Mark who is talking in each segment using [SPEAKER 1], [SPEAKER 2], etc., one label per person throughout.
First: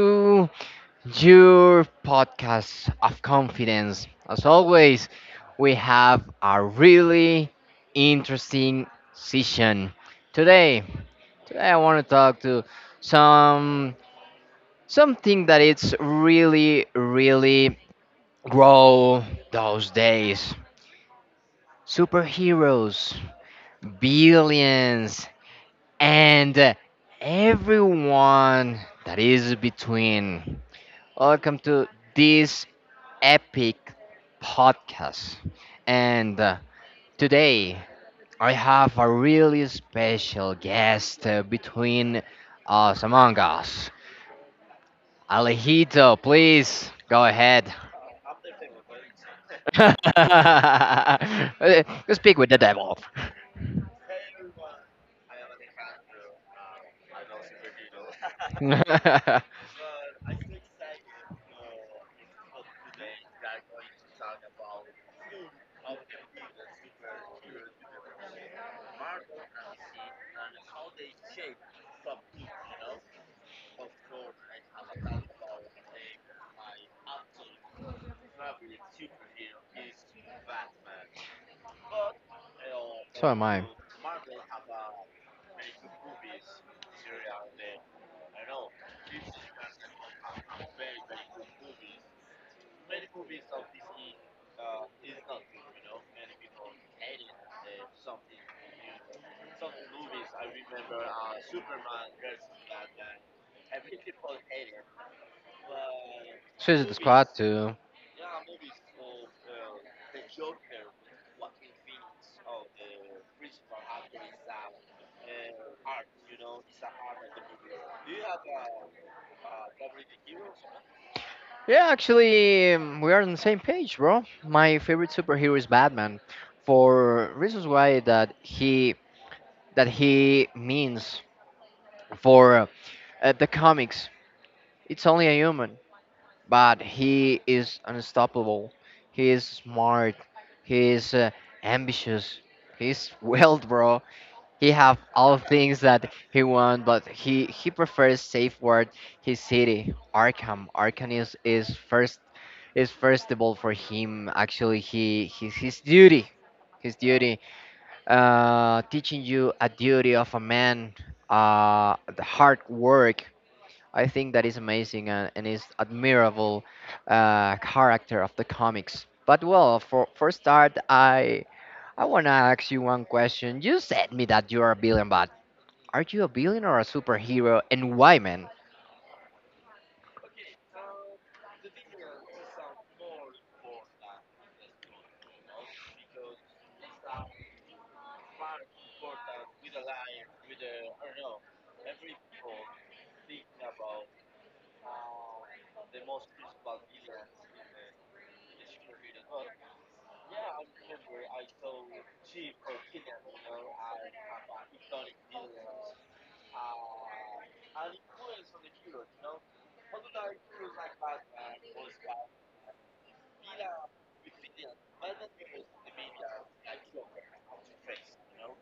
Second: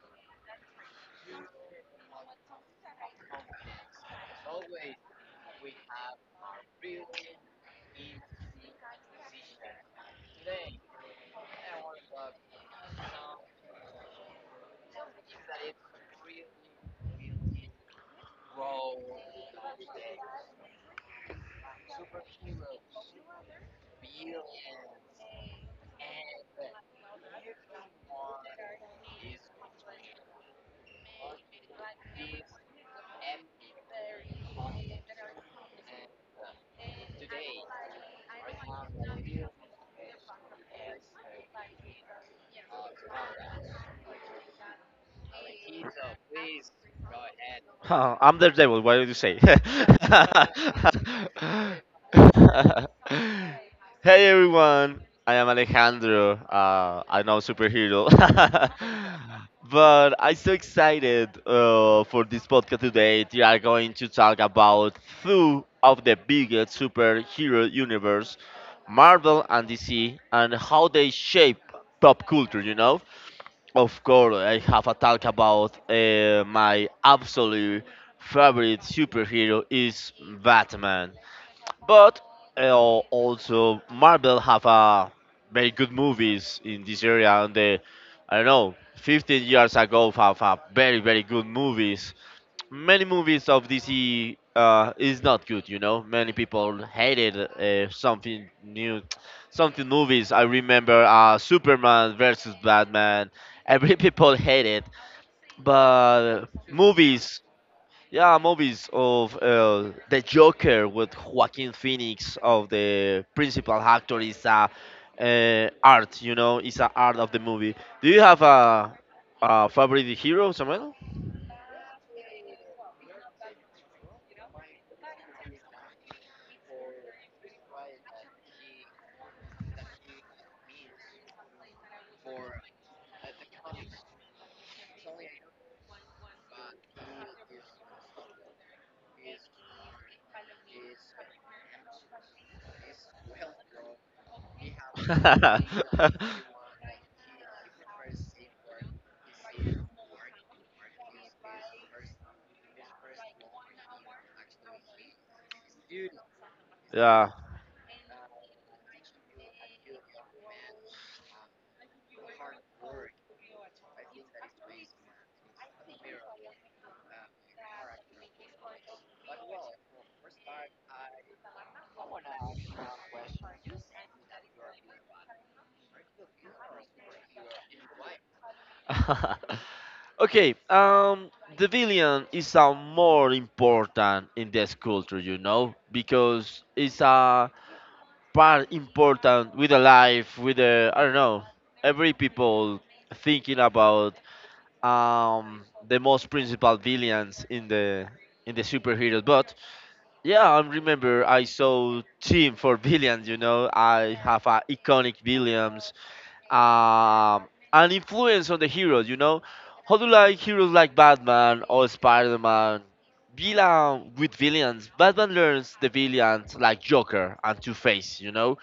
[SPEAKER 1] to your podcast of confidence. As always, we have a really interesting session today. Today, I want to talk to some something that it's really, really grow those days. Superheroes, billions, and everyone that is between. Welcome to this epic podcast. And today I have a really special guest between us among us. Alejito, please go ahead.
[SPEAKER 2] Huh, I'm the devil. What did you say?
[SPEAKER 1] Uh, You speak with the devil.
[SPEAKER 2] Hey everyone, I am Alejandro. I'm now superhero,
[SPEAKER 1] So
[SPEAKER 2] but I'm so excited for this podcast today. We are going to talk about two of the biggest superhero universe, Marvel and DC, and how they shape pop culture. You know. Of course, I have a talk about my absolute favorite superhero is Batman, but
[SPEAKER 1] am I.
[SPEAKER 2] also Marvel have a very good movies in this area. And the I don't know, 15 years ago have a very good movies many movies of DC is not good. You know, many people hated something new, something movies. I remember Superman versus Batman. Every people hate it, but
[SPEAKER 1] So is the Squad
[SPEAKER 2] movies.
[SPEAKER 1] too.
[SPEAKER 2] Yeah, movies of the Joker with Joaquin Phoenix of the principal actor is a art, you know, is a art of the movie. Do you have a favorite hero, Samuel?
[SPEAKER 1] Yeah, actually, we are on the same page, bro. My favorite superhero is Batman, for reasons why that he means for the comics. It's only a human, but he is unstoppable. He is smart. He is ambitious. He's wealth, bro. He have all things that he want, but he prefers safe word his city, Arkham. Arkham is first of all for him. Actually, his duty his
[SPEAKER 2] Yeah.
[SPEAKER 1] duty teaching you a duty of a man, the hard work. I think that is amazing, and is admirable character of the comics. But well, for start, I want to ask you one question. You said me that you are a billion, but are you a billion or a superhero, and why, man?
[SPEAKER 2] Okay. The villain is a more important in this culture, you know, because it's a part important with the life, with the I don't know, every people thinking about um the most principal villains in the superheroes. But yeah, I remember I saw team for villains. You know, I have a iconic villains um, an influence on the heroes. You know, how do like heroes like Batman or Spider Man? Villain with villains. Batman learns the villains like Joker and Two Face. You know,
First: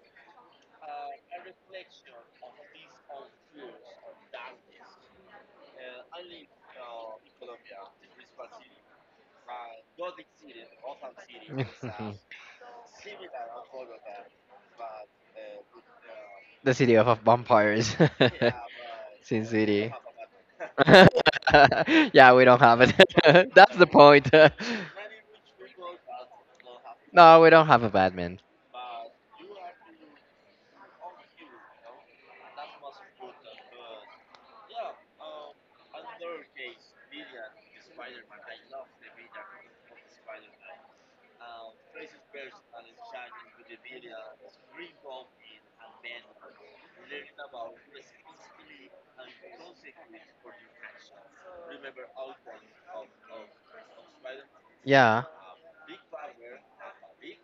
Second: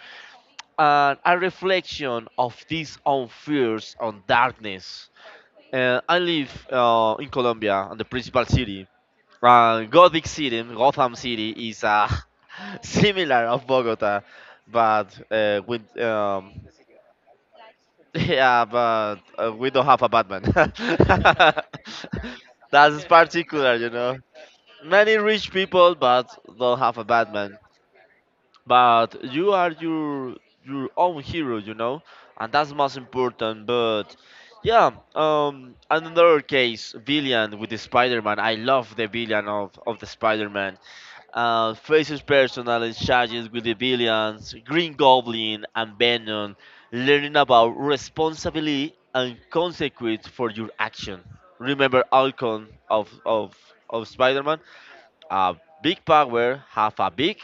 [SPEAKER 2] and a reflection of these own fears on darkness. I live in Colombia, and the principal city. Gothic City, Gotham City, is similar of Bogota, but with
[SPEAKER 1] The city of vampires.
[SPEAKER 2] yeah, but
[SPEAKER 1] Sin
[SPEAKER 2] we don't
[SPEAKER 1] city.
[SPEAKER 2] have a Batman.
[SPEAKER 1] Yeah, we don't have it.
[SPEAKER 2] That's particular,
[SPEAKER 1] That's the
[SPEAKER 2] you know.
[SPEAKER 1] point.
[SPEAKER 2] Many rich people, but don't have a
[SPEAKER 1] No, we
[SPEAKER 2] Batman.
[SPEAKER 1] don't have a Batman.
[SPEAKER 2] But you are your own hero, you know, and that's most important. But yeah, another case, villain with the Spider-Man. I love the villain of the Spider-Man. Fraser's personal exchanges with the villains, Green Goblin, and Venom, learning about responsibility and consequence for your action. Remember Alcon of Spider Man?
[SPEAKER 1] Yeah,
[SPEAKER 2] A big power, half a big?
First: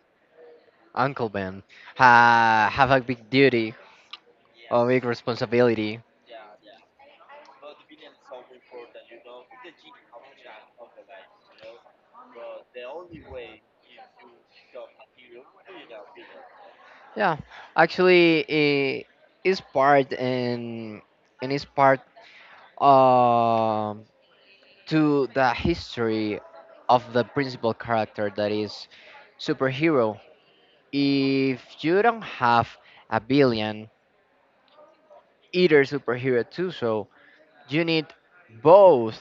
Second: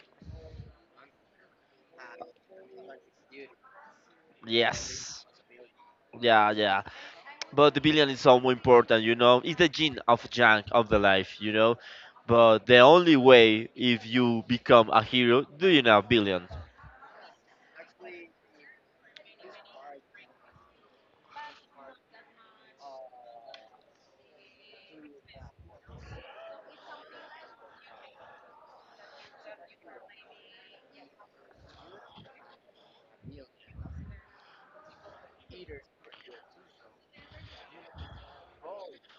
[SPEAKER 1] Uncle Ben. Ha have a big duty, a big
[SPEAKER 2] Yes.
[SPEAKER 1] responsibility.
[SPEAKER 2] Yeah, yeah. But the villain is so important, you know? It's the gene of junk of the life, you know? But the only way if you become a hero, do you know, villain?
[SPEAKER 1] Yeah, actually, it is part in and is part um to the history of the principal character that is superhero. If you don't have a billion, either superhero too, so you need both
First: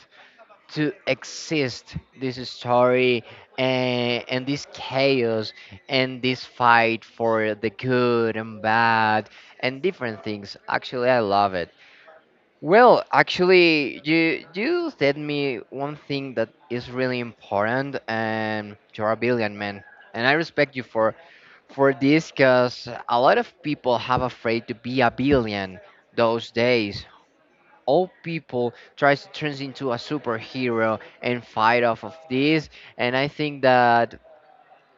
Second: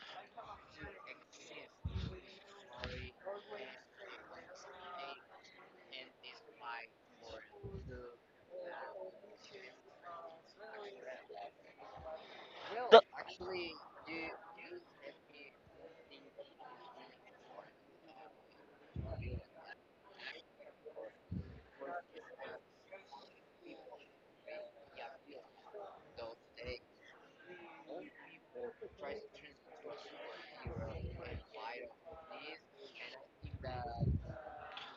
[SPEAKER 1] to exist this story, and this chaos and this fight for the good and bad and different things. Actually, I love it.
[SPEAKER 2] The-
[SPEAKER 1] Well, actually, you said me one thing that is really important, and you're a brilliant man, and I respect you for this, cause a lot of people have afraid to be a billion those days. All people tries to turn into a superhero and fight off of this, and I think that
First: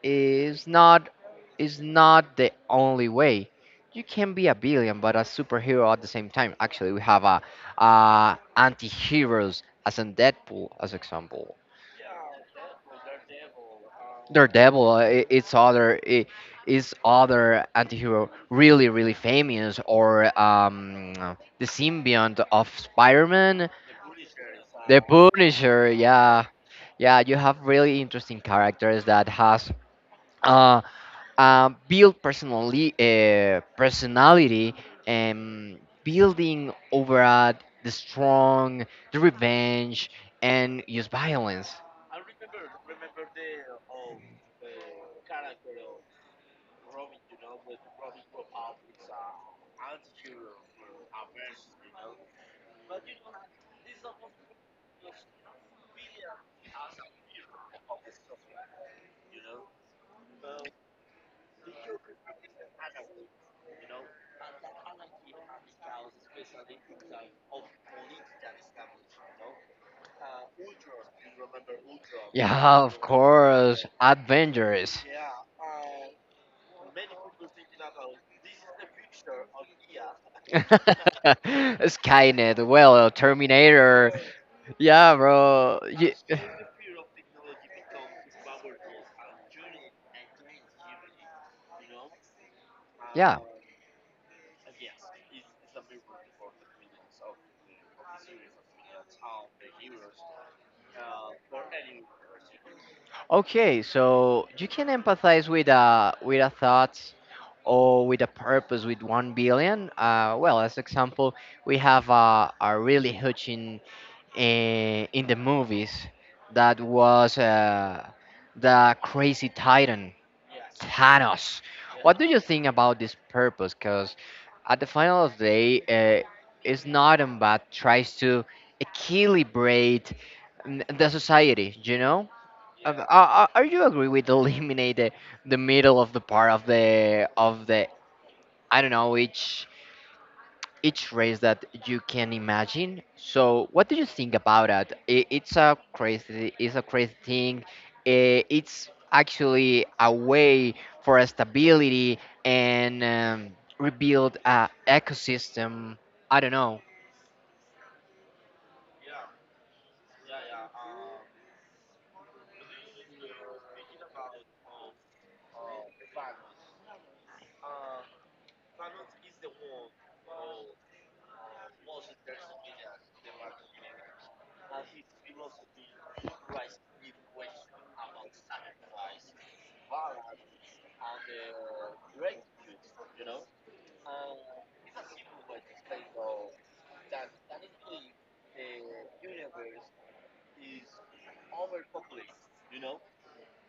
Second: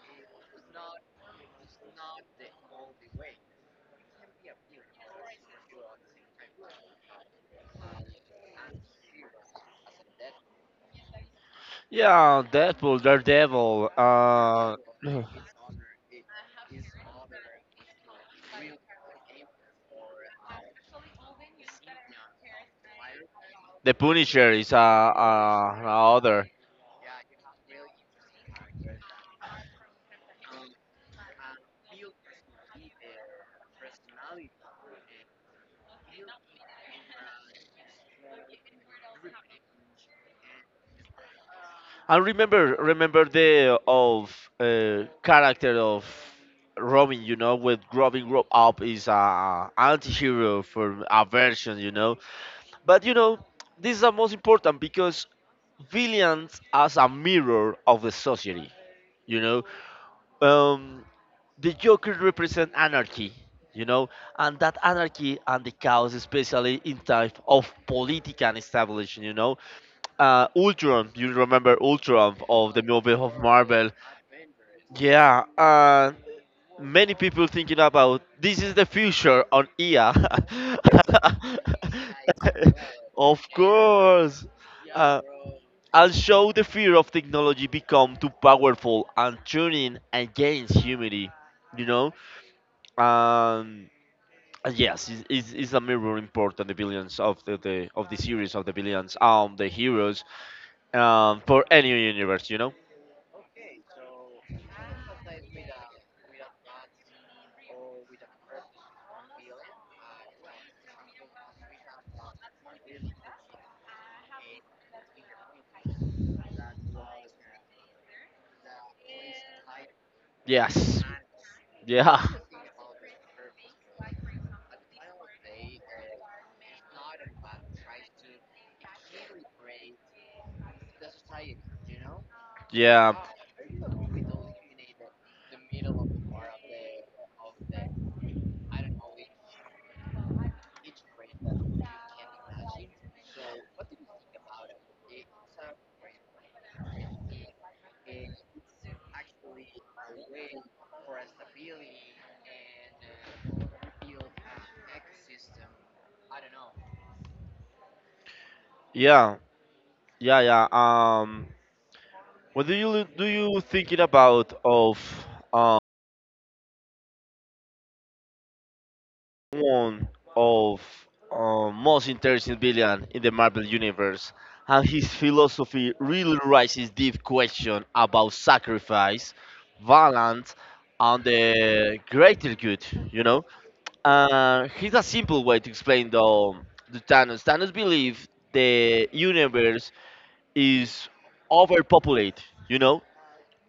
[SPEAKER 1] is not is not the only way. You can be a billion but a superhero at the same time. Actually, we have a anti-heroes as in Deadpool as example.
[SPEAKER 2] yeah, Deadpool, Daredevil,
[SPEAKER 1] Daredevil, uh, i- it's other i- is other anti-hero really famous. Or the symbiont of spider-man.
[SPEAKER 2] the Punisher is
[SPEAKER 1] The
[SPEAKER 2] a
[SPEAKER 1] Punisher, yeah,
[SPEAKER 2] another.
[SPEAKER 1] yeah. You have really interesting characters that has uh, built personally personality and building over at the strong, the revenge, and use violence.
[SPEAKER 2] I remember the of character of Robin, you know, with Robin grow up is a anti-hero for a version, you know. But you know, this is the most important because villains as a mirror of the society, you know. Um, the Joker represents anarchy, you know, and that anarchy and the chaos, especially in type of political establishment, you know. Ultron, you remember Ultron of
[SPEAKER 1] Yeah,
[SPEAKER 2] the
[SPEAKER 1] of
[SPEAKER 2] movie of
[SPEAKER 1] course,
[SPEAKER 2] Marvel?
[SPEAKER 1] Avengers.
[SPEAKER 2] Yeah, and many people thinking about this is the future on IA.
[SPEAKER 1] Skynet, well,
[SPEAKER 2] Of
[SPEAKER 1] Terminator.
[SPEAKER 2] course.
[SPEAKER 1] Yeah,
[SPEAKER 2] Uh,
[SPEAKER 1] bro.
[SPEAKER 2] I'll
[SPEAKER 1] Ye-
[SPEAKER 2] show the fear of technology become too powerful and turning against humanity. You know,
[SPEAKER 1] Yeah.
[SPEAKER 2] um, yes, it's a mirror important the villains of the of the series of the villains, the heroes, for any universe, you know.
[SPEAKER 1] Okay, so you can empathize with a thought or with a purpose with one billion. Well, as example, we have a really huge in, in the movies that was the crazy titan
[SPEAKER 2] Yes,
[SPEAKER 1] Thanos. What do
[SPEAKER 2] yeah,
[SPEAKER 1] you think about this purpose? Because at the final of the day, uh, it's not but tries to equilibrate the society. You know. Yeah.
[SPEAKER 2] yeah,
[SPEAKER 1] Are you agree with eliminate the middle of the part of the I don't know each race that you can imagine? So what do you think about that? I it's a crazy, it's a crazy thing. I it's actually a way for a stability and, rebuild a ecosystem. I don't know.
[SPEAKER 2] yeah, yeah, yeah. What do you thinking about of um, one of most interesting villain in the Marvel universe, and his philosophy really raises deep question about sacrifice, violence, and the greater good. You know, here's a simple way to explain the Thanos. Thanos believe the universe is overpopulated. You know,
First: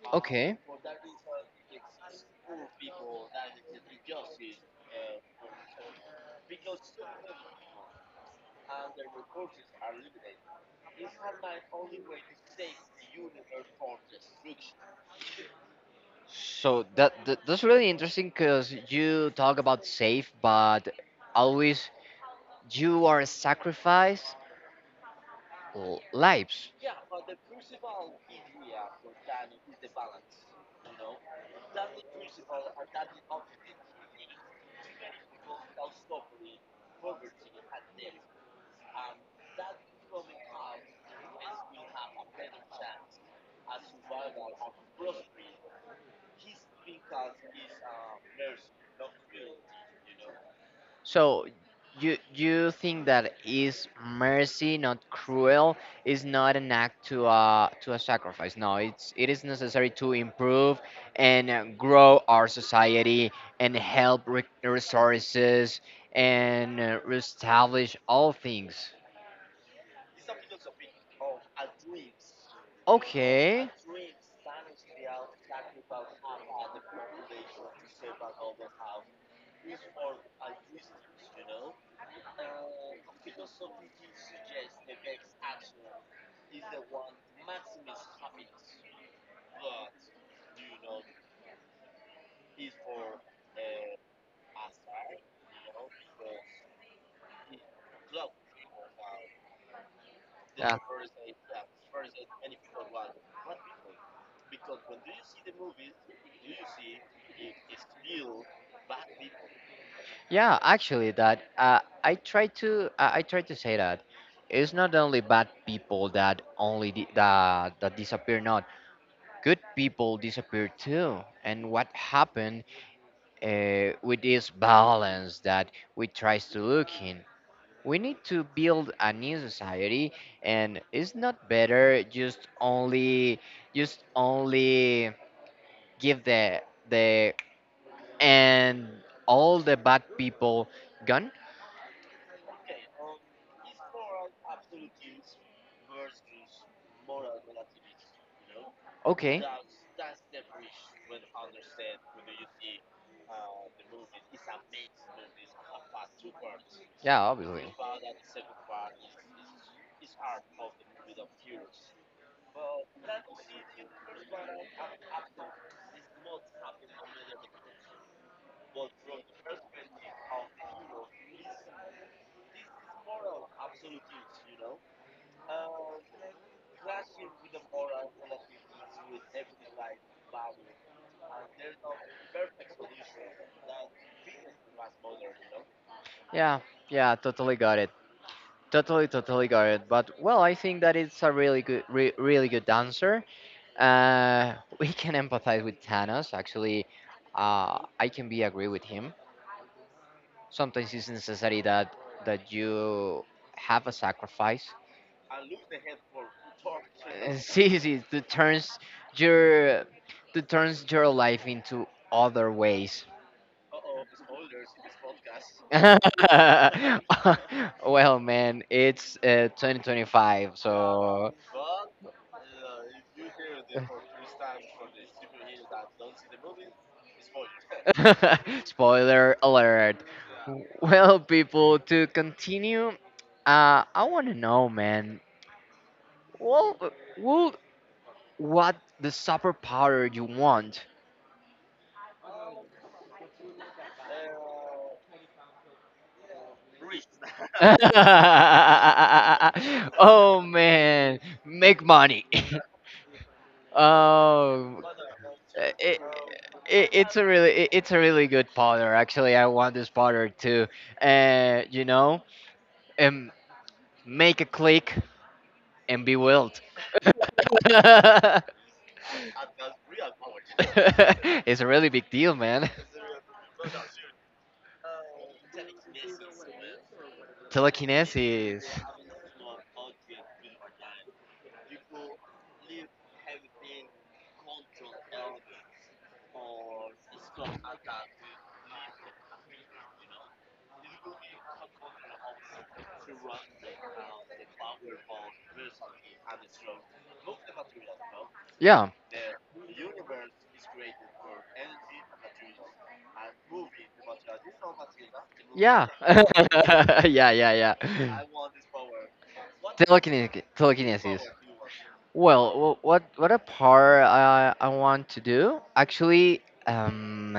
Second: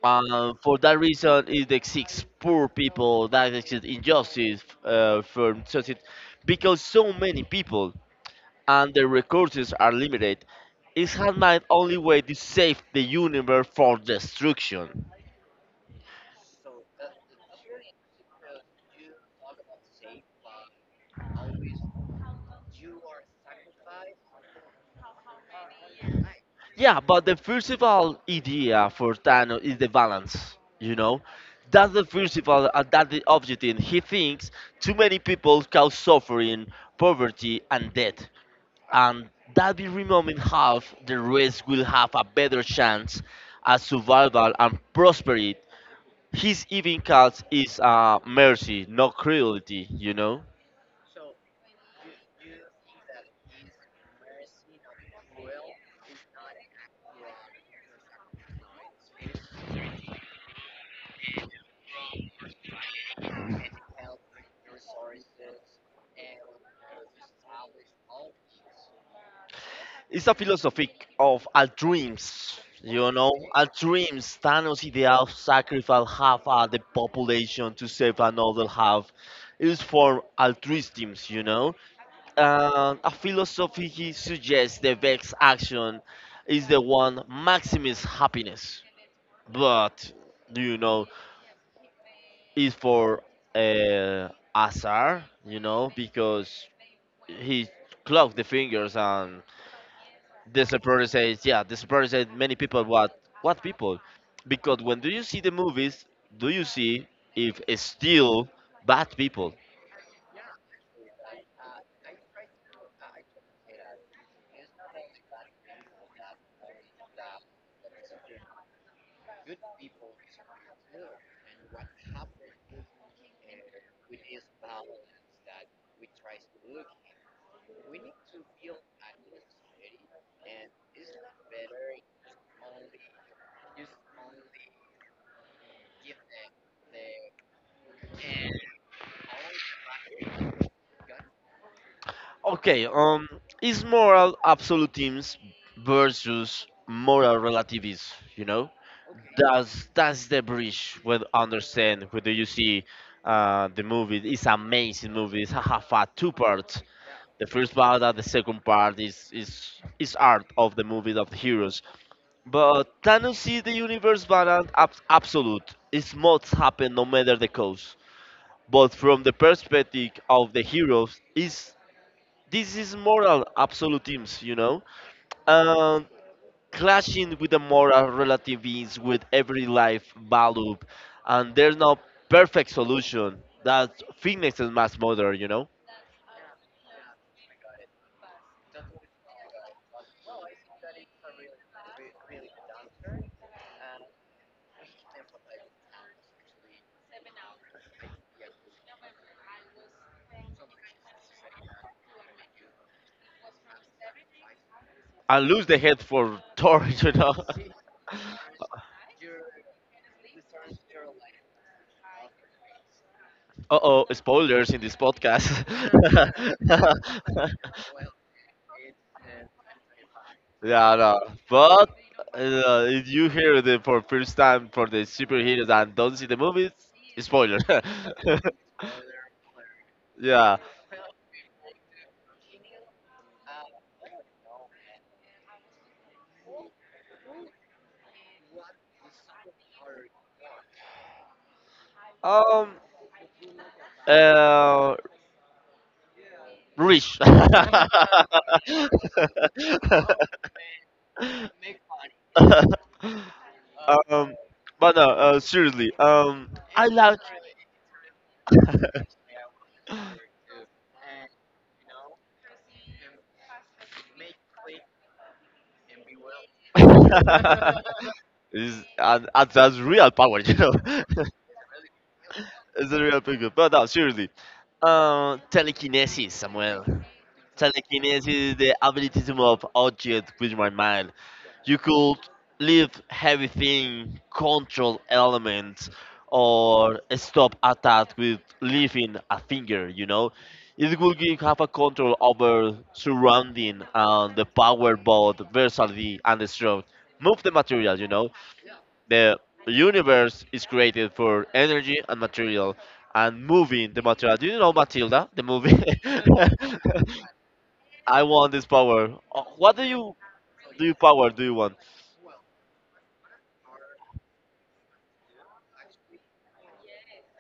[SPEAKER 1] Okay,
[SPEAKER 2] for that reason, it exists poor people that exist injustice from society because so many people and their resources are limited. It's man's only way to save the universe from destruction.
[SPEAKER 1] so that's really interesting because you talk about safe, but always you are sacrifice lives.
[SPEAKER 2] Yeah, but the principal idea for Thanos is the balance. You know, that's the principle and that's the objective. He thinks too many people cause suffering, poverty, and death. And that will remove half, the rest will have a better chance at survival and prosperity. His even cause is mercy, not cruelty, you know?
[SPEAKER 1] So you think that is mercy, not cruel, is not an act to a sacrifice. No, it is necessary to improve and, grow our society and help resources and, reestablish all things.
[SPEAKER 2] It's a philosophy of altruism, you know?
[SPEAKER 1] Okay.
[SPEAKER 2] Altruism, Thanos' idea of sacrifice half of the population to save another half is for altruism, you know? A philosophy he suggests the best action is the one maximus happiness but do you know is for uh, Azar, you know, because he clocked the fingers and the
[SPEAKER 1] Yeah.
[SPEAKER 2] supporter says, yeah, the supporter said many people. What? What people? Because when do you see the movies? Do you see if it's still bad people?
[SPEAKER 1] Yeah, actually, that, I try to say that it's not only bad people that only that disappear. Not good people disappear too. And what happened, with this balance that we tries to look in? We need to build a new society, and it's not better just only give the and all the bad people gone.
[SPEAKER 2] Okay, is moral absolutism versus moral relativism? You know,
[SPEAKER 1] Okay.
[SPEAKER 2] that's the bridge when understand whether you see the movie. It's amazing movie. It's half a two parts.
[SPEAKER 1] Yeah,
[SPEAKER 2] The
[SPEAKER 1] obviously.
[SPEAKER 2] first part and the second part is is art of the movie of the heroes. But Thanos see the universe balance ab- absolute. It's must happen no matter the cause. But from the perspective of the heroes, is this is moral absolutism, you know, and clashing with the moral relativism with every life value, and there's no perfect solution. That fitness is mass murder, you know,
[SPEAKER 1] Yeah, yeah, totally got it. Totally, totally got it. But well, I think that it's a really good, really good answer. We can empathize with Thanos. Actually, I can be agree with him. Sometimes it's necessary that you have a sacrifice.
[SPEAKER 2] and lose the head for Thor, you know.
[SPEAKER 1] See, see, that turns your your life into other ways.
[SPEAKER 2] Uh oh, spoilers in this podcast.
[SPEAKER 1] Well, man, it's, 2025,
[SPEAKER 2] Yeah, no,
[SPEAKER 1] so.
[SPEAKER 2] but if you hear the for first time for the superheroes and don't see the movies, spoiler.
[SPEAKER 1] Spoiler alert.
[SPEAKER 2] Yeah.
[SPEAKER 1] Well, people, to continue, I want to know, man. Well, well, what the superpower you want?
[SPEAKER 2] Um, Uh, Rich.
[SPEAKER 1] Oh man, make money. Oh,
[SPEAKER 2] But no, seriously.
[SPEAKER 1] it,
[SPEAKER 2] I
[SPEAKER 1] it, it's
[SPEAKER 2] love.
[SPEAKER 1] a really it, it's a really good powder. Actually, I want this powder to, uh, you know, um, make a click and be wild.
[SPEAKER 2] is and that's real power, you know.
[SPEAKER 1] It's a really big deal, man.
[SPEAKER 2] It's a real picture. But no, seriously. Telekinesis, Samuel. Telekinesis is
[SPEAKER 1] Telekinesis.
[SPEAKER 2] the ability to move objects with my mind. You could leave heavy thing, control elements, or stop attack with leaving a finger, you know? It will give have a control over surrounding and the power both versatility and the strength. Move the material, you know?
[SPEAKER 1] Yeah.
[SPEAKER 2] The universe is created for energy and material and moving the material. Do you know Matilda, the movie?
[SPEAKER 1] Yeah. Yeah, yeah, yeah.
[SPEAKER 2] I want this power. What do you
[SPEAKER 1] Telekinetic, telekinesis.
[SPEAKER 2] power do you want?
[SPEAKER 1] Well, what a part I want to do. Actually, um,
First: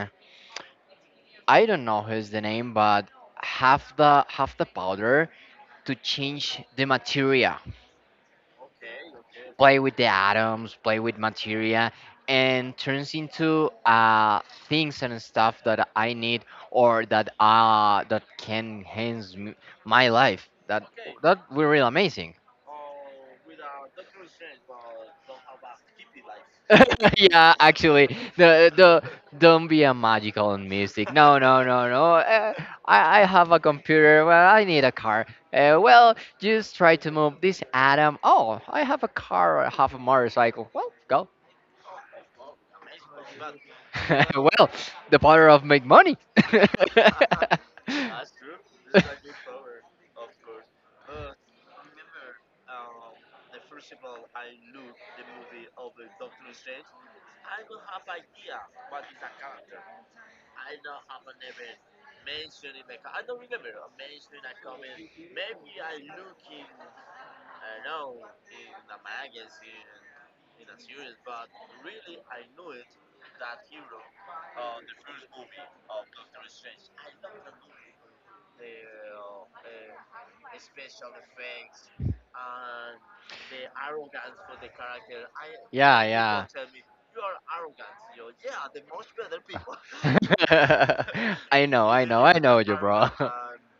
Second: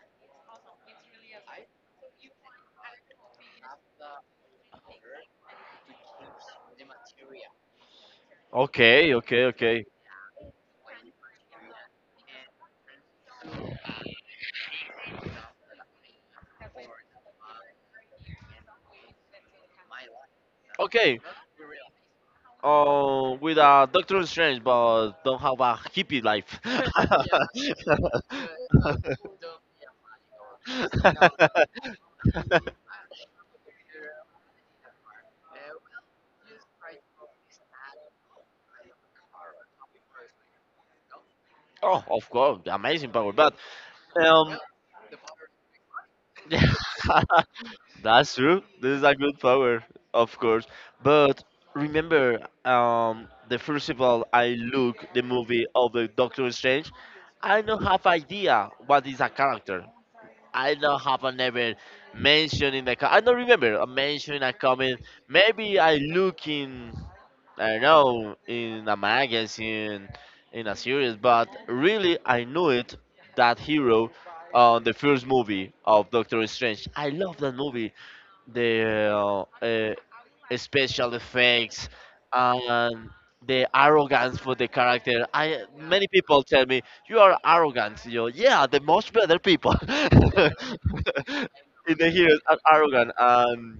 [SPEAKER 1] I don't know who's the name, but half the powder to change the materia.
[SPEAKER 2] Okay, okay,
[SPEAKER 1] Play
[SPEAKER 2] okay.
[SPEAKER 1] with the atoms, play with materia, and turns into things and stuff that I need or that can enhance my life. That
[SPEAKER 2] Okay,
[SPEAKER 1] that will really amazing.
[SPEAKER 2] with Doctor Strange, but don't have a hippie life.
[SPEAKER 1] Yeah, actually, the don't be a magical in music. No, no, no, no. I have a computer. Well, I need a car. Well, just try to move this atom. Oh, I have a car. I have a motorcycle. Well, go.
[SPEAKER 2] Oh, of course, amazing power. But um,
[SPEAKER 1] Well, the power of make money.
[SPEAKER 2] that's true. This is a good power, of course. But remember, the first of all, I look the movie of the Doctor Strange. I don't have idea what is a character. I don't have a never mention in the. Co- I don't remember a mention in a comment. Maybe I look in. I don't know in a magazine, in a series, but really I knew it. That hero, on the first movie of Doctor Strange. I love that movie the special effects and the arrogance for the character. I
[SPEAKER 1] Yeah,
[SPEAKER 2] many people
[SPEAKER 1] yeah.
[SPEAKER 2] tell me you are arrogant. You yeah, the most better people in
[SPEAKER 1] I know, I
[SPEAKER 2] the
[SPEAKER 1] know, I
[SPEAKER 2] heroes are
[SPEAKER 1] know you, bro.
[SPEAKER 2] arrogant. And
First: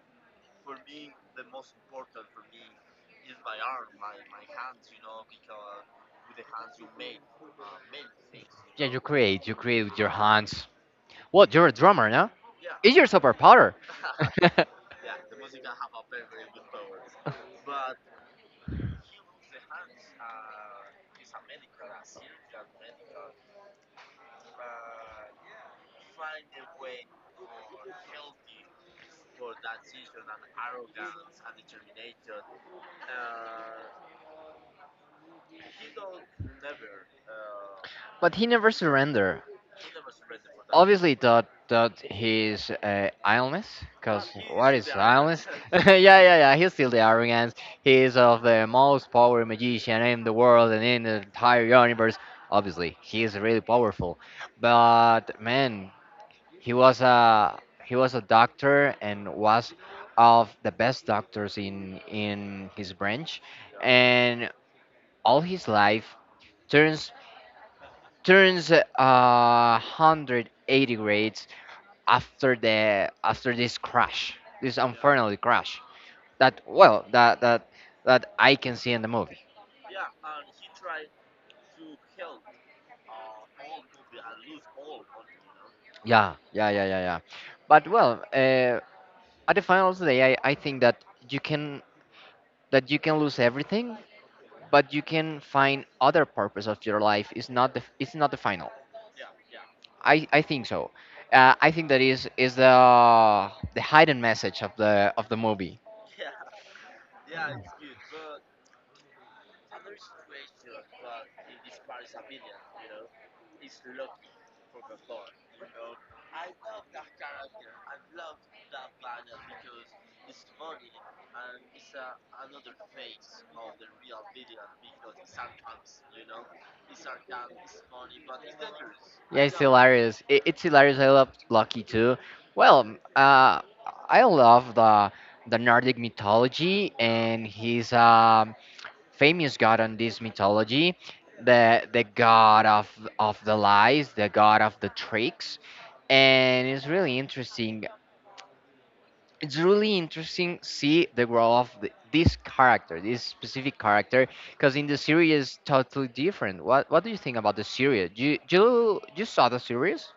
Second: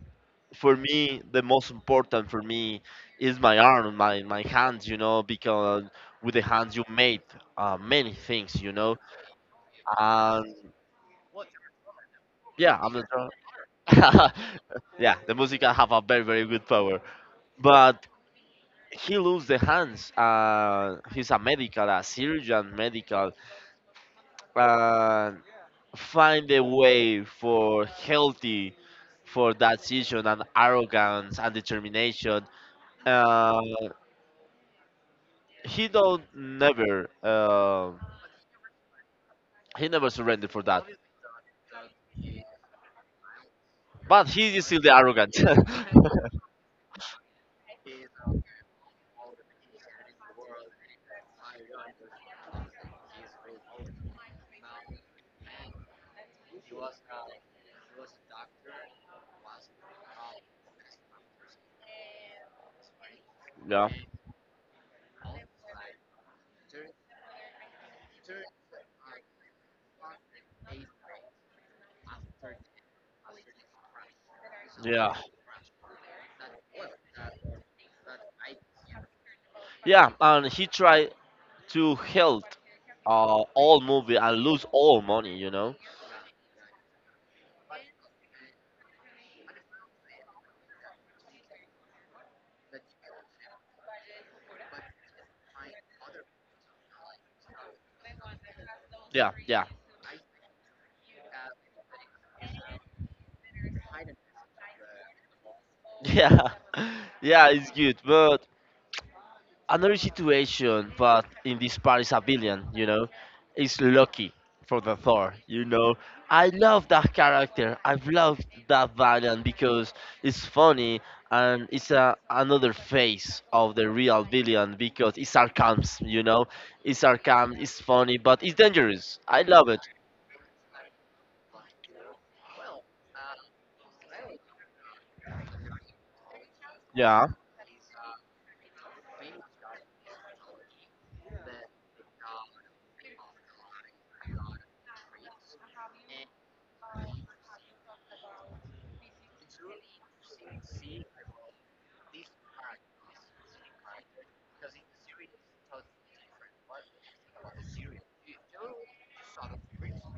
[SPEAKER 2] the most important for me is my arm, my hands. You know, because with the hands you made many things. You
[SPEAKER 1] Yeah,
[SPEAKER 2] know,
[SPEAKER 1] you create with your
[SPEAKER 2] and
[SPEAKER 1] hands. What? You're a drummer, no?
[SPEAKER 2] yeah, I'm
[SPEAKER 1] It's
[SPEAKER 2] the.
[SPEAKER 1] your superpower.
[SPEAKER 2] Yeah, the music have a very good power. But he lose the hands. He's a medical, a surgeon, medical, and find a way for healthy, for that season and arrogance and determination. Uh, he don't never.
[SPEAKER 1] But he never surrendered.
[SPEAKER 2] He never surrendered for that,
[SPEAKER 1] Obviously, that his, illness,
[SPEAKER 2] but
[SPEAKER 1] because
[SPEAKER 2] he is
[SPEAKER 1] what
[SPEAKER 2] still
[SPEAKER 1] is
[SPEAKER 2] the arrogant.
[SPEAKER 1] illness? Yeah, yeah, yeah. He's still the arrogance. He is of the most powerful magician in the world and in the entire universe. Obviously, he is really powerful. But man, he was a doctor and was of the best doctors in his branch,
[SPEAKER 2] Yeah,
[SPEAKER 1] and all his life turns turns, 180 grades after this crash, this
[SPEAKER 2] yeah,
[SPEAKER 1] unfortunately crash that well that that that I can see in the movie.
[SPEAKER 2] yeah, and he tried to help all movie and lose all money. You know.
[SPEAKER 1] Yeah, yeah, yeah, yeah, yeah. But well, at the final of the day, I think you can that you can lose everything, but you can find other purpose of your life. It's not the final.
[SPEAKER 2] Yeah, yeah,
[SPEAKER 1] I think so. I think that is the hidden message of the movie.
[SPEAKER 2] yeah. Yeah, it's good, but another situation, but in this part is a villain, you know, is Loki for the Thor, you know. I love that character. I've loved that villain because it's funny and it's another face of the real villain because it's sarcasm, you know. It's sarcasm, it's funny, but it's dangerous.
[SPEAKER 1] Yeah,
[SPEAKER 2] I
[SPEAKER 1] it's
[SPEAKER 2] love it.
[SPEAKER 1] hilarious. It's hilarious. I love Lucky too. Well, I love the nordic mythology
[SPEAKER 2] Yeah.
[SPEAKER 1] and his, famous god on this mythology, the god of the lies, the god of the tricks, and it's really interesting. It's really interesting see the growth this character, this specific character, because in the series is totally different. What do you think about the series? You saw the series?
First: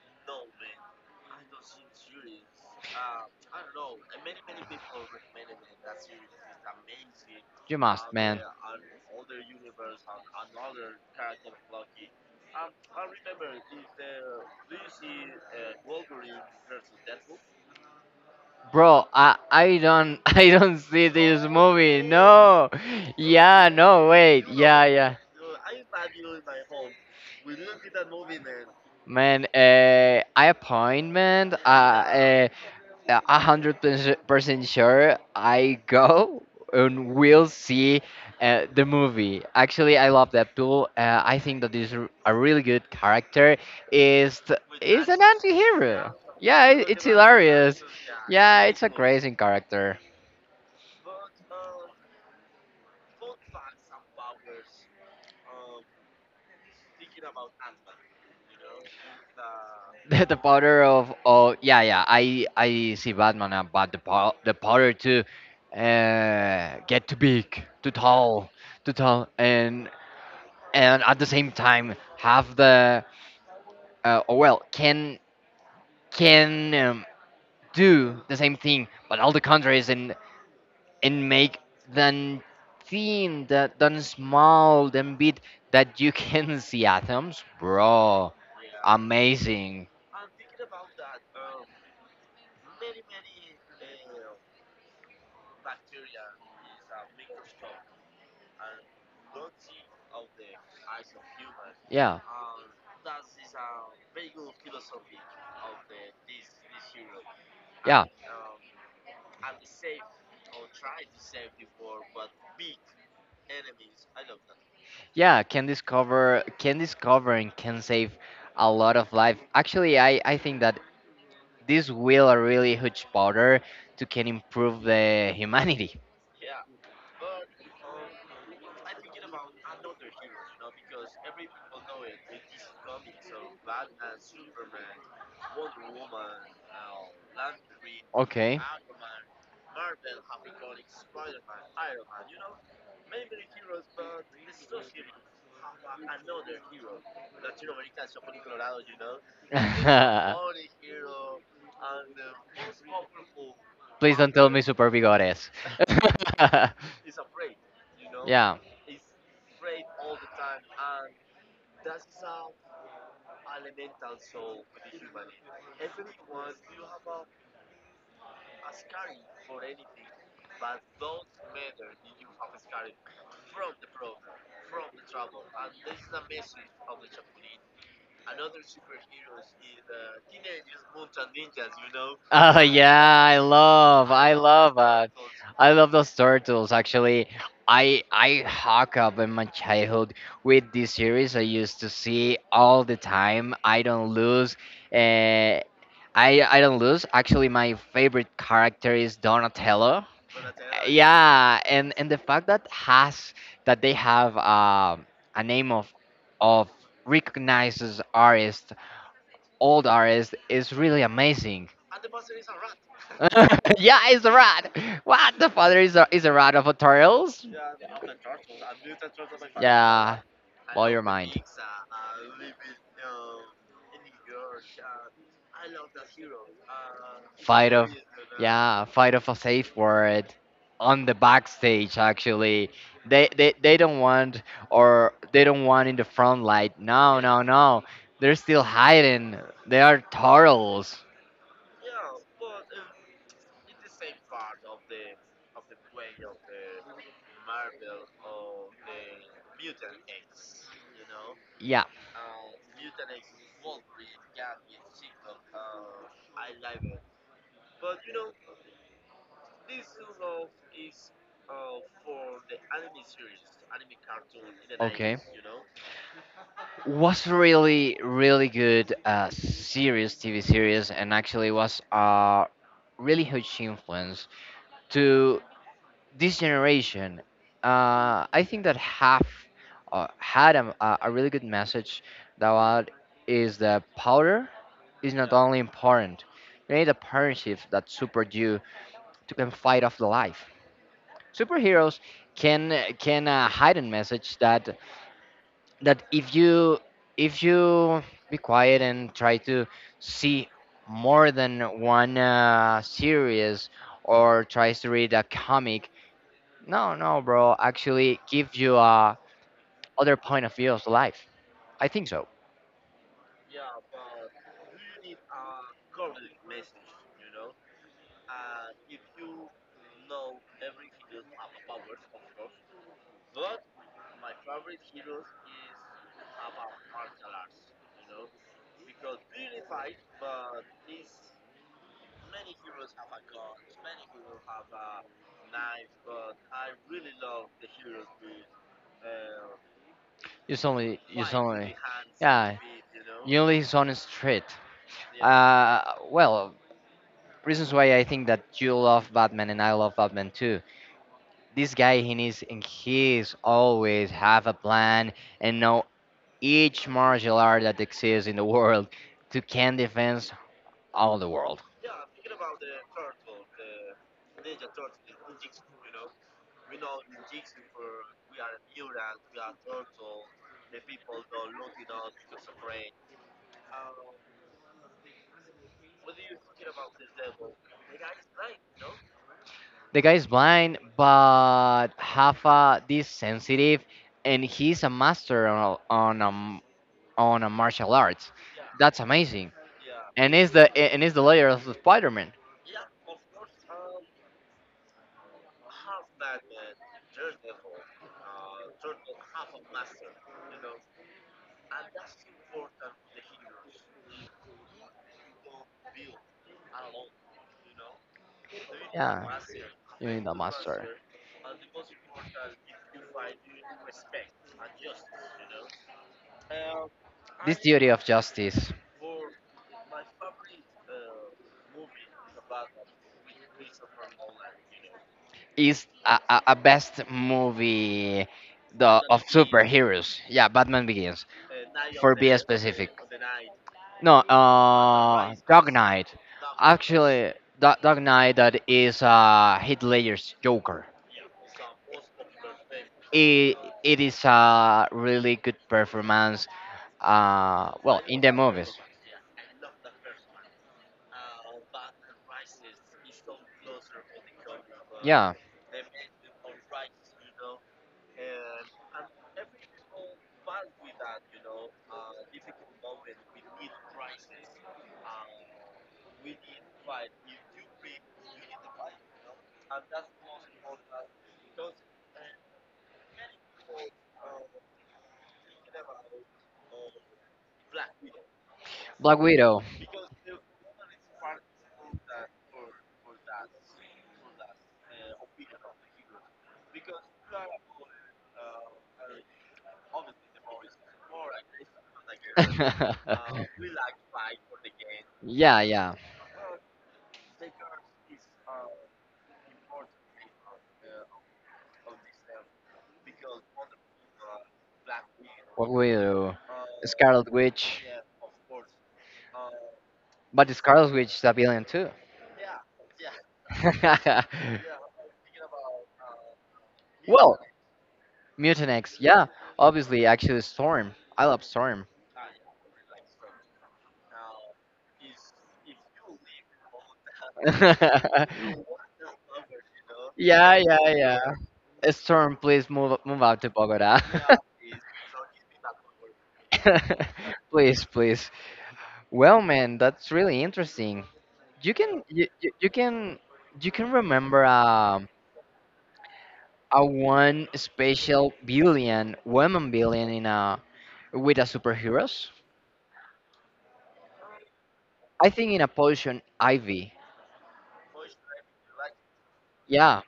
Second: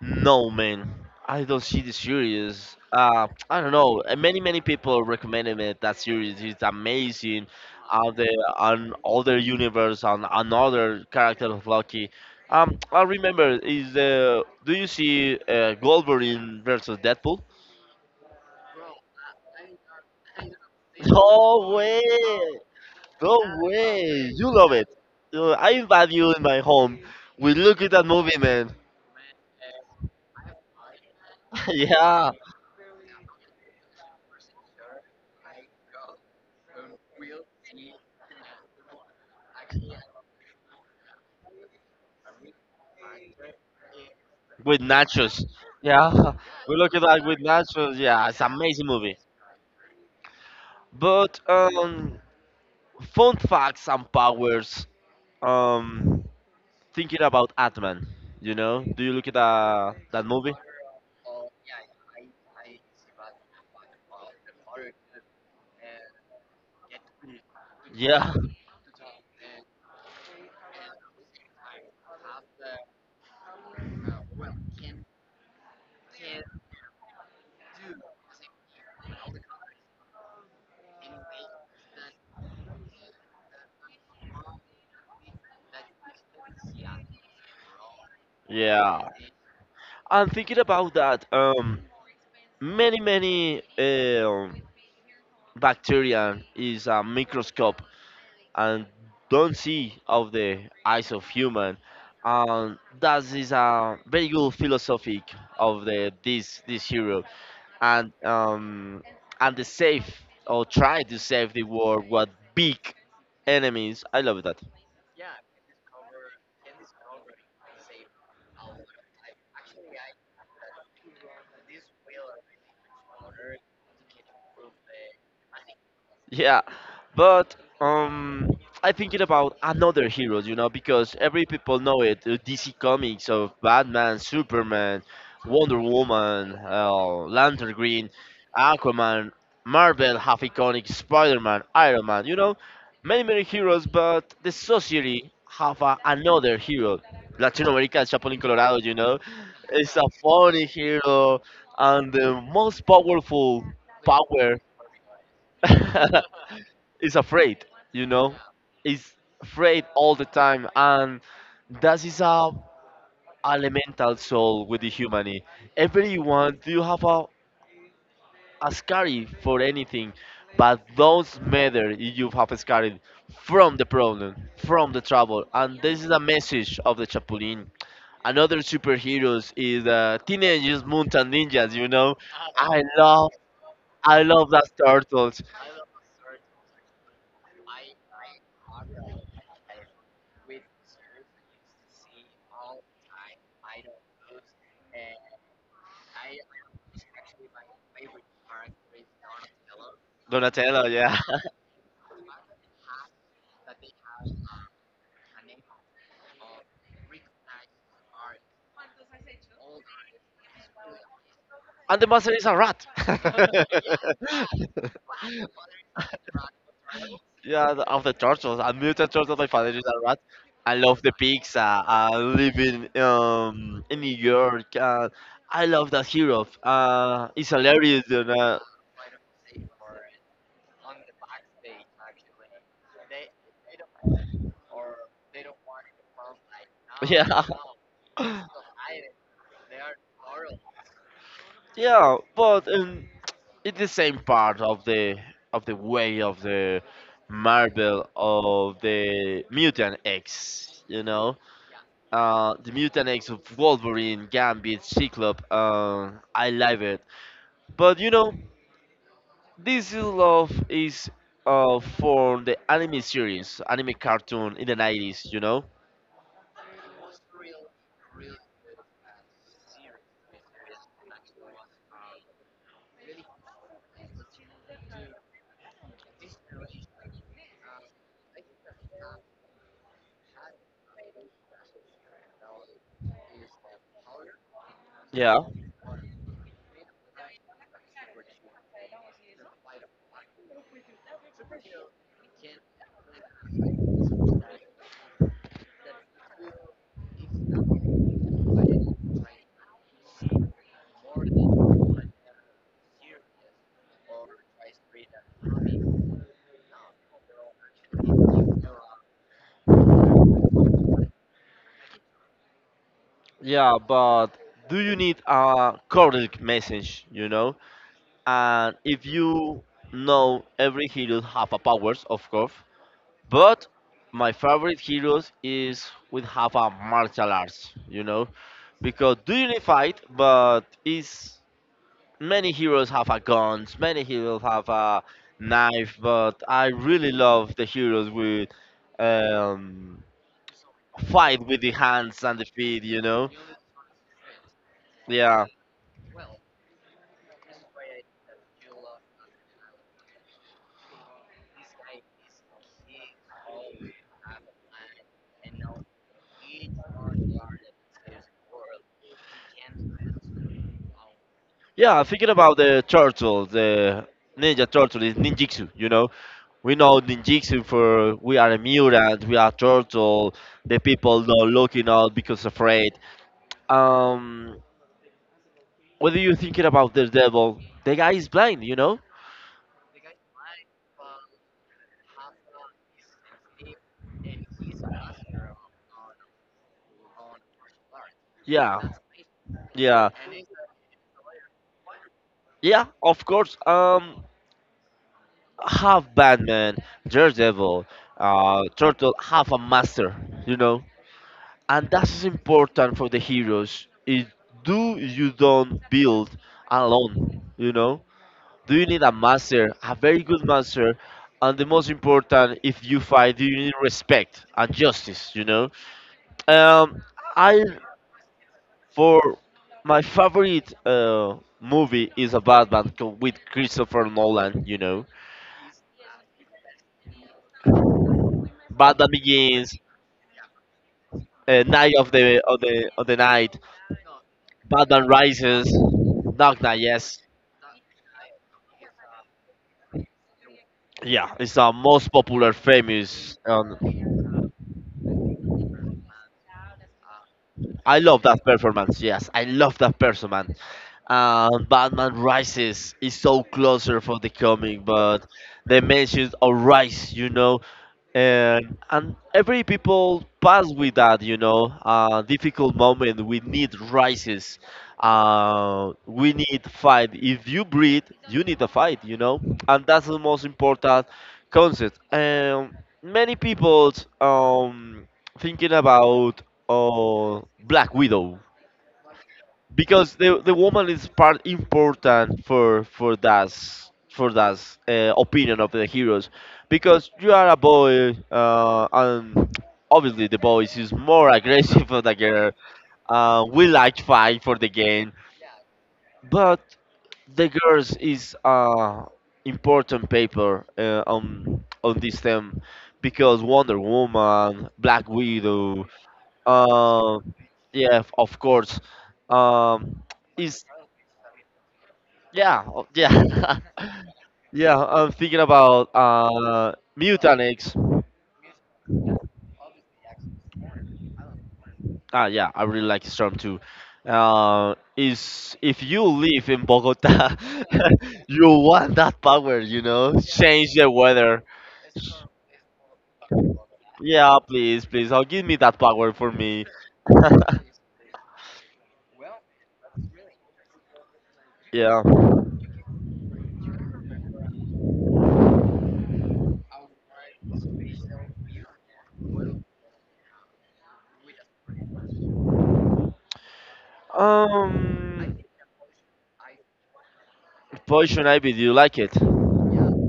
[SPEAKER 2] No, man. I don't see the series. I don't know. Many many people recommended it. That series it's amazing.
[SPEAKER 1] You must,
[SPEAKER 2] The
[SPEAKER 1] man.
[SPEAKER 2] on other universe on another character of Loki. I remember is the do you see Wolverine versus Deadpool?
[SPEAKER 1] Bro, I don't I don't see this
[SPEAKER 2] No
[SPEAKER 1] movie.
[SPEAKER 2] way!
[SPEAKER 1] No.
[SPEAKER 2] No
[SPEAKER 1] Yeah, no,
[SPEAKER 2] way!
[SPEAKER 1] wait.
[SPEAKER 2] You love
[SPEAKER 1] Yeah,
[SPEAKER 2] it.
[SPEAKER 1] yeah.
[SPEAKER 2] I invite you in my home. We look at that movie, man.
[SPEAKER 1] Man, I appointment.
[SPEAKER 2] Yeah.
[SPEAKER 1] 100% sure. I go and we'll see, the movie. Actually, I love that Deadpool. I think that is a really good character. Is th-
[SPEAKER 2] With
[SPEAKER 1] is an
[SPEAKER 2] nachos.
[SPEAKER 1] anti-hero.
[SPEAKER 2] Yeah,
[SPEAKER 1] Yeah,
[SPEAKER 2] we
[SPEAKER 1] it,
[SPEAKER 2] look at
[SPEAKER 1] it's
[SPEAKER 2] that with
[SPEAKER 1] hilarious.
[SPEAKER 2] nachos. Yeah, it's
[SPEAKER 1] Yeah, it's
[SPEAKER 2] amazing
[SPEAKER 1] a
[SPEAKER 2] movie.
[SPEAKER 1] crazy character.
[SPEAKER 2] But fun facts and powers. Um, thinking about Atman. You know, do you look at that
[SPEAKER 1] The,
[SPEAKER 2] that
[SPEAKER 1] the
[SPEAKER 2] movie?
[SPEAKER 1] powder of, oh, yeah, yeah, I see Batman, but the powder to, get too big, too
[SPEAKER 2] Yeah,
[SPEAKER 1] tall too tall and at the same time have the, oh well, can, do the same thing but all the countries, and make then thin, the then small, then bit, that you can see atoms, bro.
[SPEAKER 2] yeah.
[SPEAKER 1] Amazing.
[SPEAKER 2] And thinking about that, many many bacteria is a microscope and don't see of the eyes of human
[SPEAKER 1] Yeah,
[SPEAKER 2] and that is a very good philosophic of the this this hero
[SPEAKER 1] yeah,
[SPEAKER 2] and um and the save or try to save the world what big enemies I love that.
[SPEAKER 1] yeah, can discover and can save a lot of life. Actually, I think that this will a really huge powder to can improve the humanity.
[SPEAKER 2] Yeah, but um, I thinking about another heroes, you know, because every people know it. DC Comics of Batman, Superman, Wonder Woman, Lantern Green,
[SPEAKER 1] Okay.
[SPEAKER 2] Aquaman, Marvel have iconic Spider-Man, Iron Man. You know, many heroes, but the society have a, another hero. Latin America, El Chapulín Colorado, you know, it's a
[SPEAKER 1] Please
[SPEAKER 2] funny hero and the most powerful
[SPEAKER 1] don't tell
[SPEAKER 2] power.
[SPEAKER 1] me super bigores.
[SPEAKER 2] Is afraid, you know,
[SPEAKER 1] Yeah.
[SPEAKER 2] is afraid all the time, and that is a elemental soul with the humanity. Everyone do have a scary for anything, but those matter if you have a scary from the problem, from the trouble, and this is a message of the Chapulin. Another superheroes is teenagers, mutant ninjas. You know,
[SPEAKER 1] Oh
[SPEAKER 2] I
[SPEAKER 1] yeah,
[SPEAKER 2] love,
[SPEAKER 1] i love
[SPEAKER 2] I
[SPEAKER 1] i
[SPEAKER 2] love that
[SPEAKER 1] love
[SPEAKER 2] turtles.
[SPEAKER 1] I love those turtles. Actually, I hook up in my childhood with this series. I used to see all the time. I don't lose. Uh, I don't lose. Actually, my favorite character is Donatello.
[SPEAKER 2] Donatello, yeah.
[SPEAKER 1] Yeah, and the fact that has that they have, a name of recognizes artist, old artist, is really amazing.
[SPEAKER 2] And the monster is a rat.
[SPEAKER 1] Yeah, it's a rat. What the father is a rat of a turtles?
[SPEAKER 2] Yeah, the- of the turtles, a mutant turtle. My father is a
[SPEAKER 1] Yeah,
[SPEAKER 2] rat. I
[SPEAKER 1] blow
[SPEAKER 2] love
[SPEAKER 1] your
[SPEAKER 2] the
[SPEAKER 1] mind.
[SPEAKER 2] pizza. I live in New York. I love that hero. It's
[SPEAKER 1] Fight of,
[SPEAKER 2] hilarious. You know?
[SPEAKER 1] yeah, fight of a safe word on the backstage actually. They don't want, or they don't want in the front light. No,
[SPEAKER 2] Yeah,
[SPEAKER 1] no, no. They're still hiding. They are turtles.
[SPEAKER 2] yeah. But it's the same part of the way of the Marvel of the Mutant X. You know.
[SPEAKER 1] Yeah.
[SPEAKER 2] The mutant of Wolverine, Gambit, Cyclops. I love it. But you know, this is love is for the anime series, anime cartoon in the
[SPEAKER 1] Okay.
[SPEAKER 2] 90s, you know?
[SPEAKER 1] Was really really good series, TV series, and actually was a really huge influence to this generation. I think that half had a really good message that what is the powder is not
[SPEAKER 2] Yeah,
[SPEAKER 1] only important. You need a partnership that support you to can fight off the life. Superheroes can can hide a message that if you if you be quiet and try to see more than one series or tries to read a comic. No no bro, actually gives you a other point of view of life, I think so.
[SPEAKER 2] yeah, but do you need a codec message, you know? And if you know every hero have a powers, of course, but my favorite heroes is with have a martial arts, you know? Because do you fight, but is many heroes have a guns, many heroes have a knife, but I really love the heroes with um,
[SPEAKER 1] you only you
[SPEAKER 2] fight with the
[SPEAKER 1] only
[SPEAKER 2] hands and the
[SPEAKER 1] yeah,
[SPEAKER 2] feet, you know.
[SPEAKER 1] you only is on street.
[SPEAKER 2] Yeah,
[SPEAKER 1] uh well, reasons why I think that you love Batman, and I love Batman too. This guy, he needs, and he's always have a plan and know each martial art that exists in the world to can defense all the world.
[SPEAKER 2] yeah. Thinking about the turtle, the ninja turtle is ninjutsu. You know, we know ninjutsu for we are a mutant, we are turtle. The people not looking out because afraid. Um, What are you thinking about the devil? The guy is blind, you know?
[SPEAKER 1] The guy is blind, but have a, this sensitive, and he's a master on a on a martial arts.
[SPEAKER 2] Yeah,
[SPEAKER 1] That's amazing,
[SPEAKER 2] yeah,
[SPEAKER 1] and is the layer of the Spider-Man.
[SPEAKER 2] yeah. Of course. Half Batman, Daredevil, Turtle, half a master, you know. And that is important for the heroes. It do you don't build alone, you know? Do you need a
[SPEAKER 1] Yeah,
[SPEAKER 2] master, a
[SPEAKER 1] you
[SPEAKER 2] very
[SPEAKER 1] need a
[SPEAKER 2] good
[SPEAKER 1] master.
[SPEAKER 2] master? And the most important, if you fight, do you need respect and justice, you know? Um,
[SPEAKER 1] This
[SPEAKER 2] I
[SPEAKER 1] theory of justice.
[SPEAKER 2] For my favorite movie is a Batman co- with Christopher Nolan. You know,
[SPEAKER 1] Is a best movie, the
[SPEAKER 2] Batman
[SPEAKER 1] of
[SPEAKER 2] Begins,
[SPEAKER 1] superheroes. Yeah, Batman Begins,
[SPEAKER 2] Night of
[SPEAKER 1] for be
[SPEAKER 2] the of the
[SPEAKER 1] specific.
[SPEAKER 2] of the Night,
[SPEAKER 1] No,
[SPEAKER 2] Batman Rises,
[SPEAKER 1] Dark Knight.
[SPEAKER 2] Dark Knight. Yes,
[SPEAKER 1] Actually, Dark Knight, that is Heath Ledger's Joker.
[SPEAKER 2] yeah, it's our most popular, famous.
[SPEAKER 1] It, it is a really good performance.
[SPEAKER 2] I
[SPEAKER 1] Well, in
[SPEAKER 2] love
[SPEAKER 1] the
[SPEAKER 2] that
[SPEAKER 1] movies.
[SPEAKER 2] performance. Yes, I love that performance. Batman Rises is so closer for the comic, but
[SPEAKER 1] Yeah,
[SPEAKER 2] the mentions of Rise, you know, and every people pass with that you know difficult moment we need rises we need fight if you breathe you need a fight you know and that's the most important concept and many people um, thinking about black widow
[SPEAKER 1] Black Widow.
[SPEAKER 2] because the woman is part important for that opinion of the heroes because you are a boy and obviously the boys is more aggressive than the girl we like fight for the game
[SPEAKER 1] Yeah, yeah.
[SPEAKER 2] but the girls is important paper on this theme because Wonder Woman, Black
[SPEAKER 1] What
[SPEAKER 2] Widow,
[SPEAKER 1] we do?
[SPEAKER 2] uh,
[SPEAKER 1] Scarlet Witch?
[SPEAKER 2] yeah, of course, um,
[SPEAKER 1] But the
[SPEAKER 2] is
[SPEAKER 1] Scarlet Witch is a villain too.
[SPEAKER 2] Yeah, oh, yeah, yeah. I'm thinking about
[SPEAKER 1] Well,
[SPEAKER 2] Mutanex.
[SPEAKER 1] Mutinex, yeah. Obviously, actually, Storm. I love Storm.
[SPEAKER 2] Ah, yeah, I really like Storm too. Is if you live in Bogota, you want that power, you know?
[SPEAKER 1] Yeah,
[SPEAKER 2] Change
[SPEAKER 1] yeah,
[SPEAKER 2] the weather.
[SPEAKER 1] yeah. Storm, please move out to Bogota.
[SPEAKER 2] Yeah, please, please. Oh, give me that power for me.
[SPEAKER 1] Please, please. Well, man, that's really interesting. You can you,
[SPEAKER 2] Yeah.
[SPEAKER 1] you, you can remember a one special billion woman billion in a with a superheroes. I
[SPEAKER 2] Um,
[SPEAKER 1] think in a position Ivy.
[SPEAKER 2] Poison ivy. Do you like it?
[SPEAKER 1] Yeah,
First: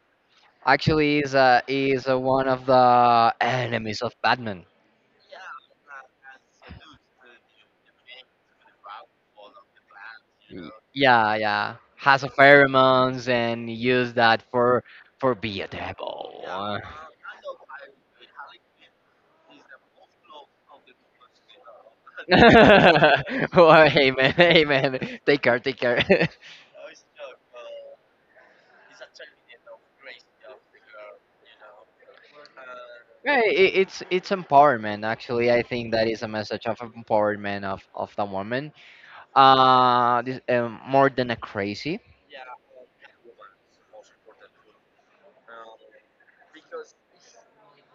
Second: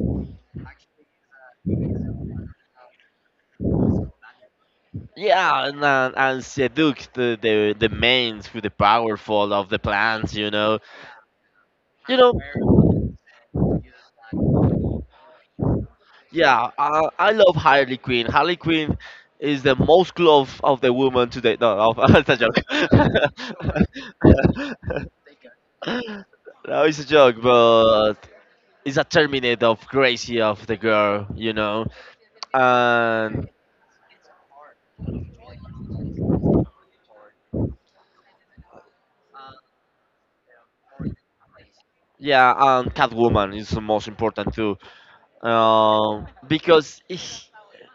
[SPEAKER 1] actually is a one of the enemies of Batman.
[SPEAKER 2] Yeah, and seduct the mains with the powerful of the plants, you know.
[SPEAKER 1] Yeah, yeah,
[SPEAKER 2] You
[SPEAKER 1] has a
[SPEAKER 2] know,
[SPEAKER 1] pheromones and use that for be a devil.
[SPEAKER 2] yeah, I love Harley Quinn. Harley Quinn is the most glove of the woman today. The no, it's a joke.
[SPEAKER 1] Oh, hey man, take care, take care.
[SPEAKER 2] No, it's a joke, but it's a terminate of crazy of the girl, you know. And
[SPEAKER 1] Right, it's empowerment. Actually, I think that is a message of empowerment of the woman. This, more than a crazy.
[SPEAKER 2] yeah, and Catwoman is the most important too. Because he-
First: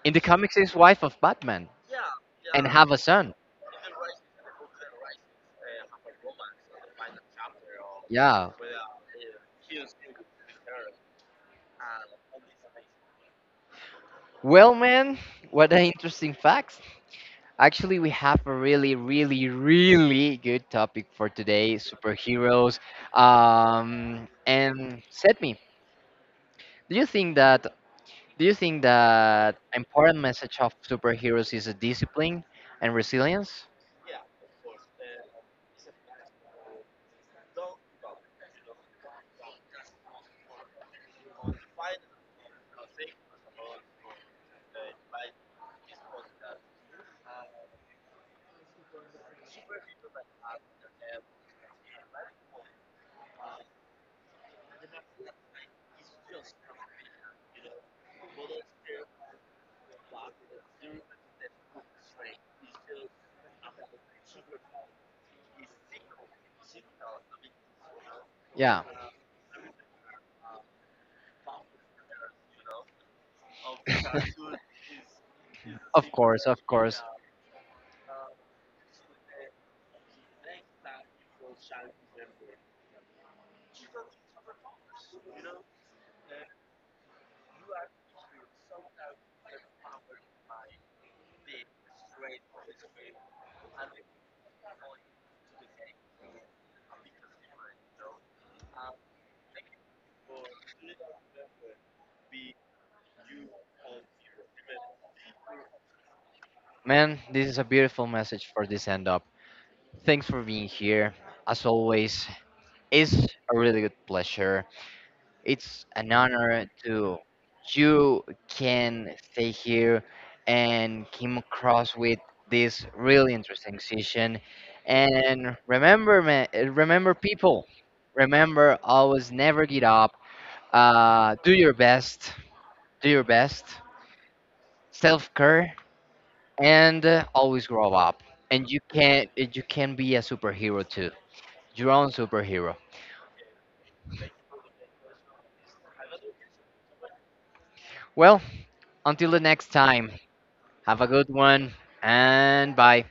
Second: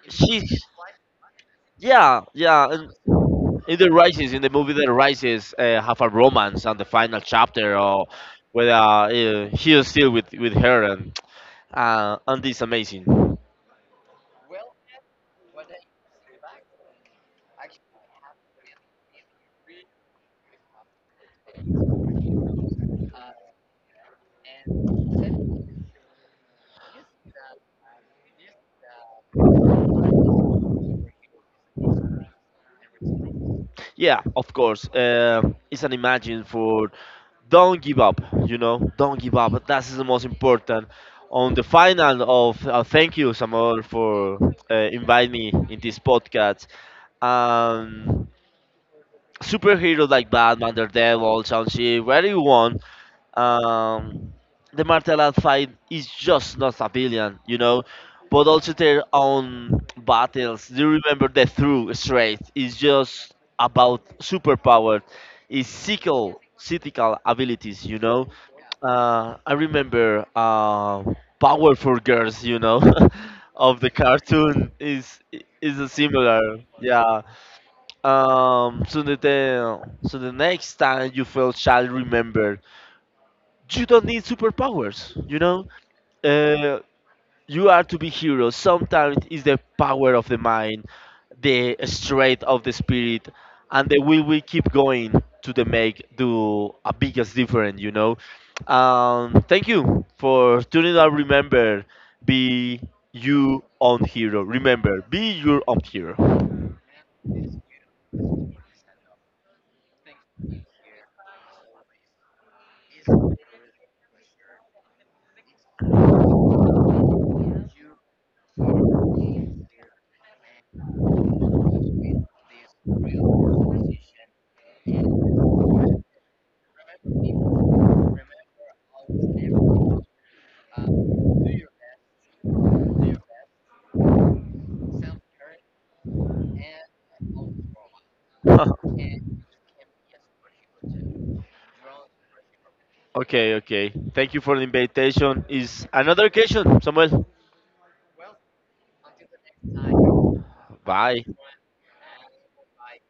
[SPEAKER 1] In the comics,
[SPEAKER 2] she's
[SPEAKER 1] is wife of Batman,
[SPEAKER 2] yeah yeah
[SPEAKER 1] and
[SPEAKER 2] and
[SPEAKER 1] have a son.
[SPEAKER 2] in the rises in the movie the rises have a romance and the final chapter or
[SPEAKER 1] Yeah.
[SPEAKER 2] whether he is still with her and it's amazing
[SPEAKER 1] Well, man, what an interesting facts. Actually, we have a really, really, really good topic for today: superheroes. And set me. Do you think that? Do you think that important message of superheroes is a discipline and resilience?
[SPEAKER 2] yeah of course it's an imagine for don't give up you know don't give up that's the most important on the final of thank you samuel for inviting me in this podcast um, Superheroes like Batman, Daredevil, Shang-Chi, where you want, um, the martial art fight is just not civilian, you know, but also their own battles. Do you remember the through straight? It's just about superpower, it's physical, physical abilities, you know.
[SPEAKER 1] Yeah,
[SPEAKER 2] I remember Powerful Girls, you know, of the cartoon is a
[SPEAKER 1] of course,
[SPEAKER 2] similar,
[SPEAKER 1] of course.
[SPEAKER 2] yeah. So that the so the next time you feel child remembered, you don't need superpowers. You know, uh, you are to be heroes. Sometimes it's the power of the mind, the strength of the spirit, and the will we keep going to the make do a biggest difference. You know, thank you for tuning up. Remember, be you own hero. Remember, be your own hero.
[SPEAKER 1] Man, this is a beautiful message for this end up. Thanks for being here. As always, it's a really good pleasure. It's an honor to you can stay here and came across with this really interesting session. And remember, man, remember people. Remember, always never get up. Do your best. Do your best. Self care, and always grow up. And you can be a superhero too, your own superhero.
[SPEAKER 2] Okay, okay. Thank you for the invitation. Is another occasion, Samuel.
[SPEAKER 1] Well, until the next time, have a
[SPEAKER 2] Bye.
[SPEAKER 1] good one and bye.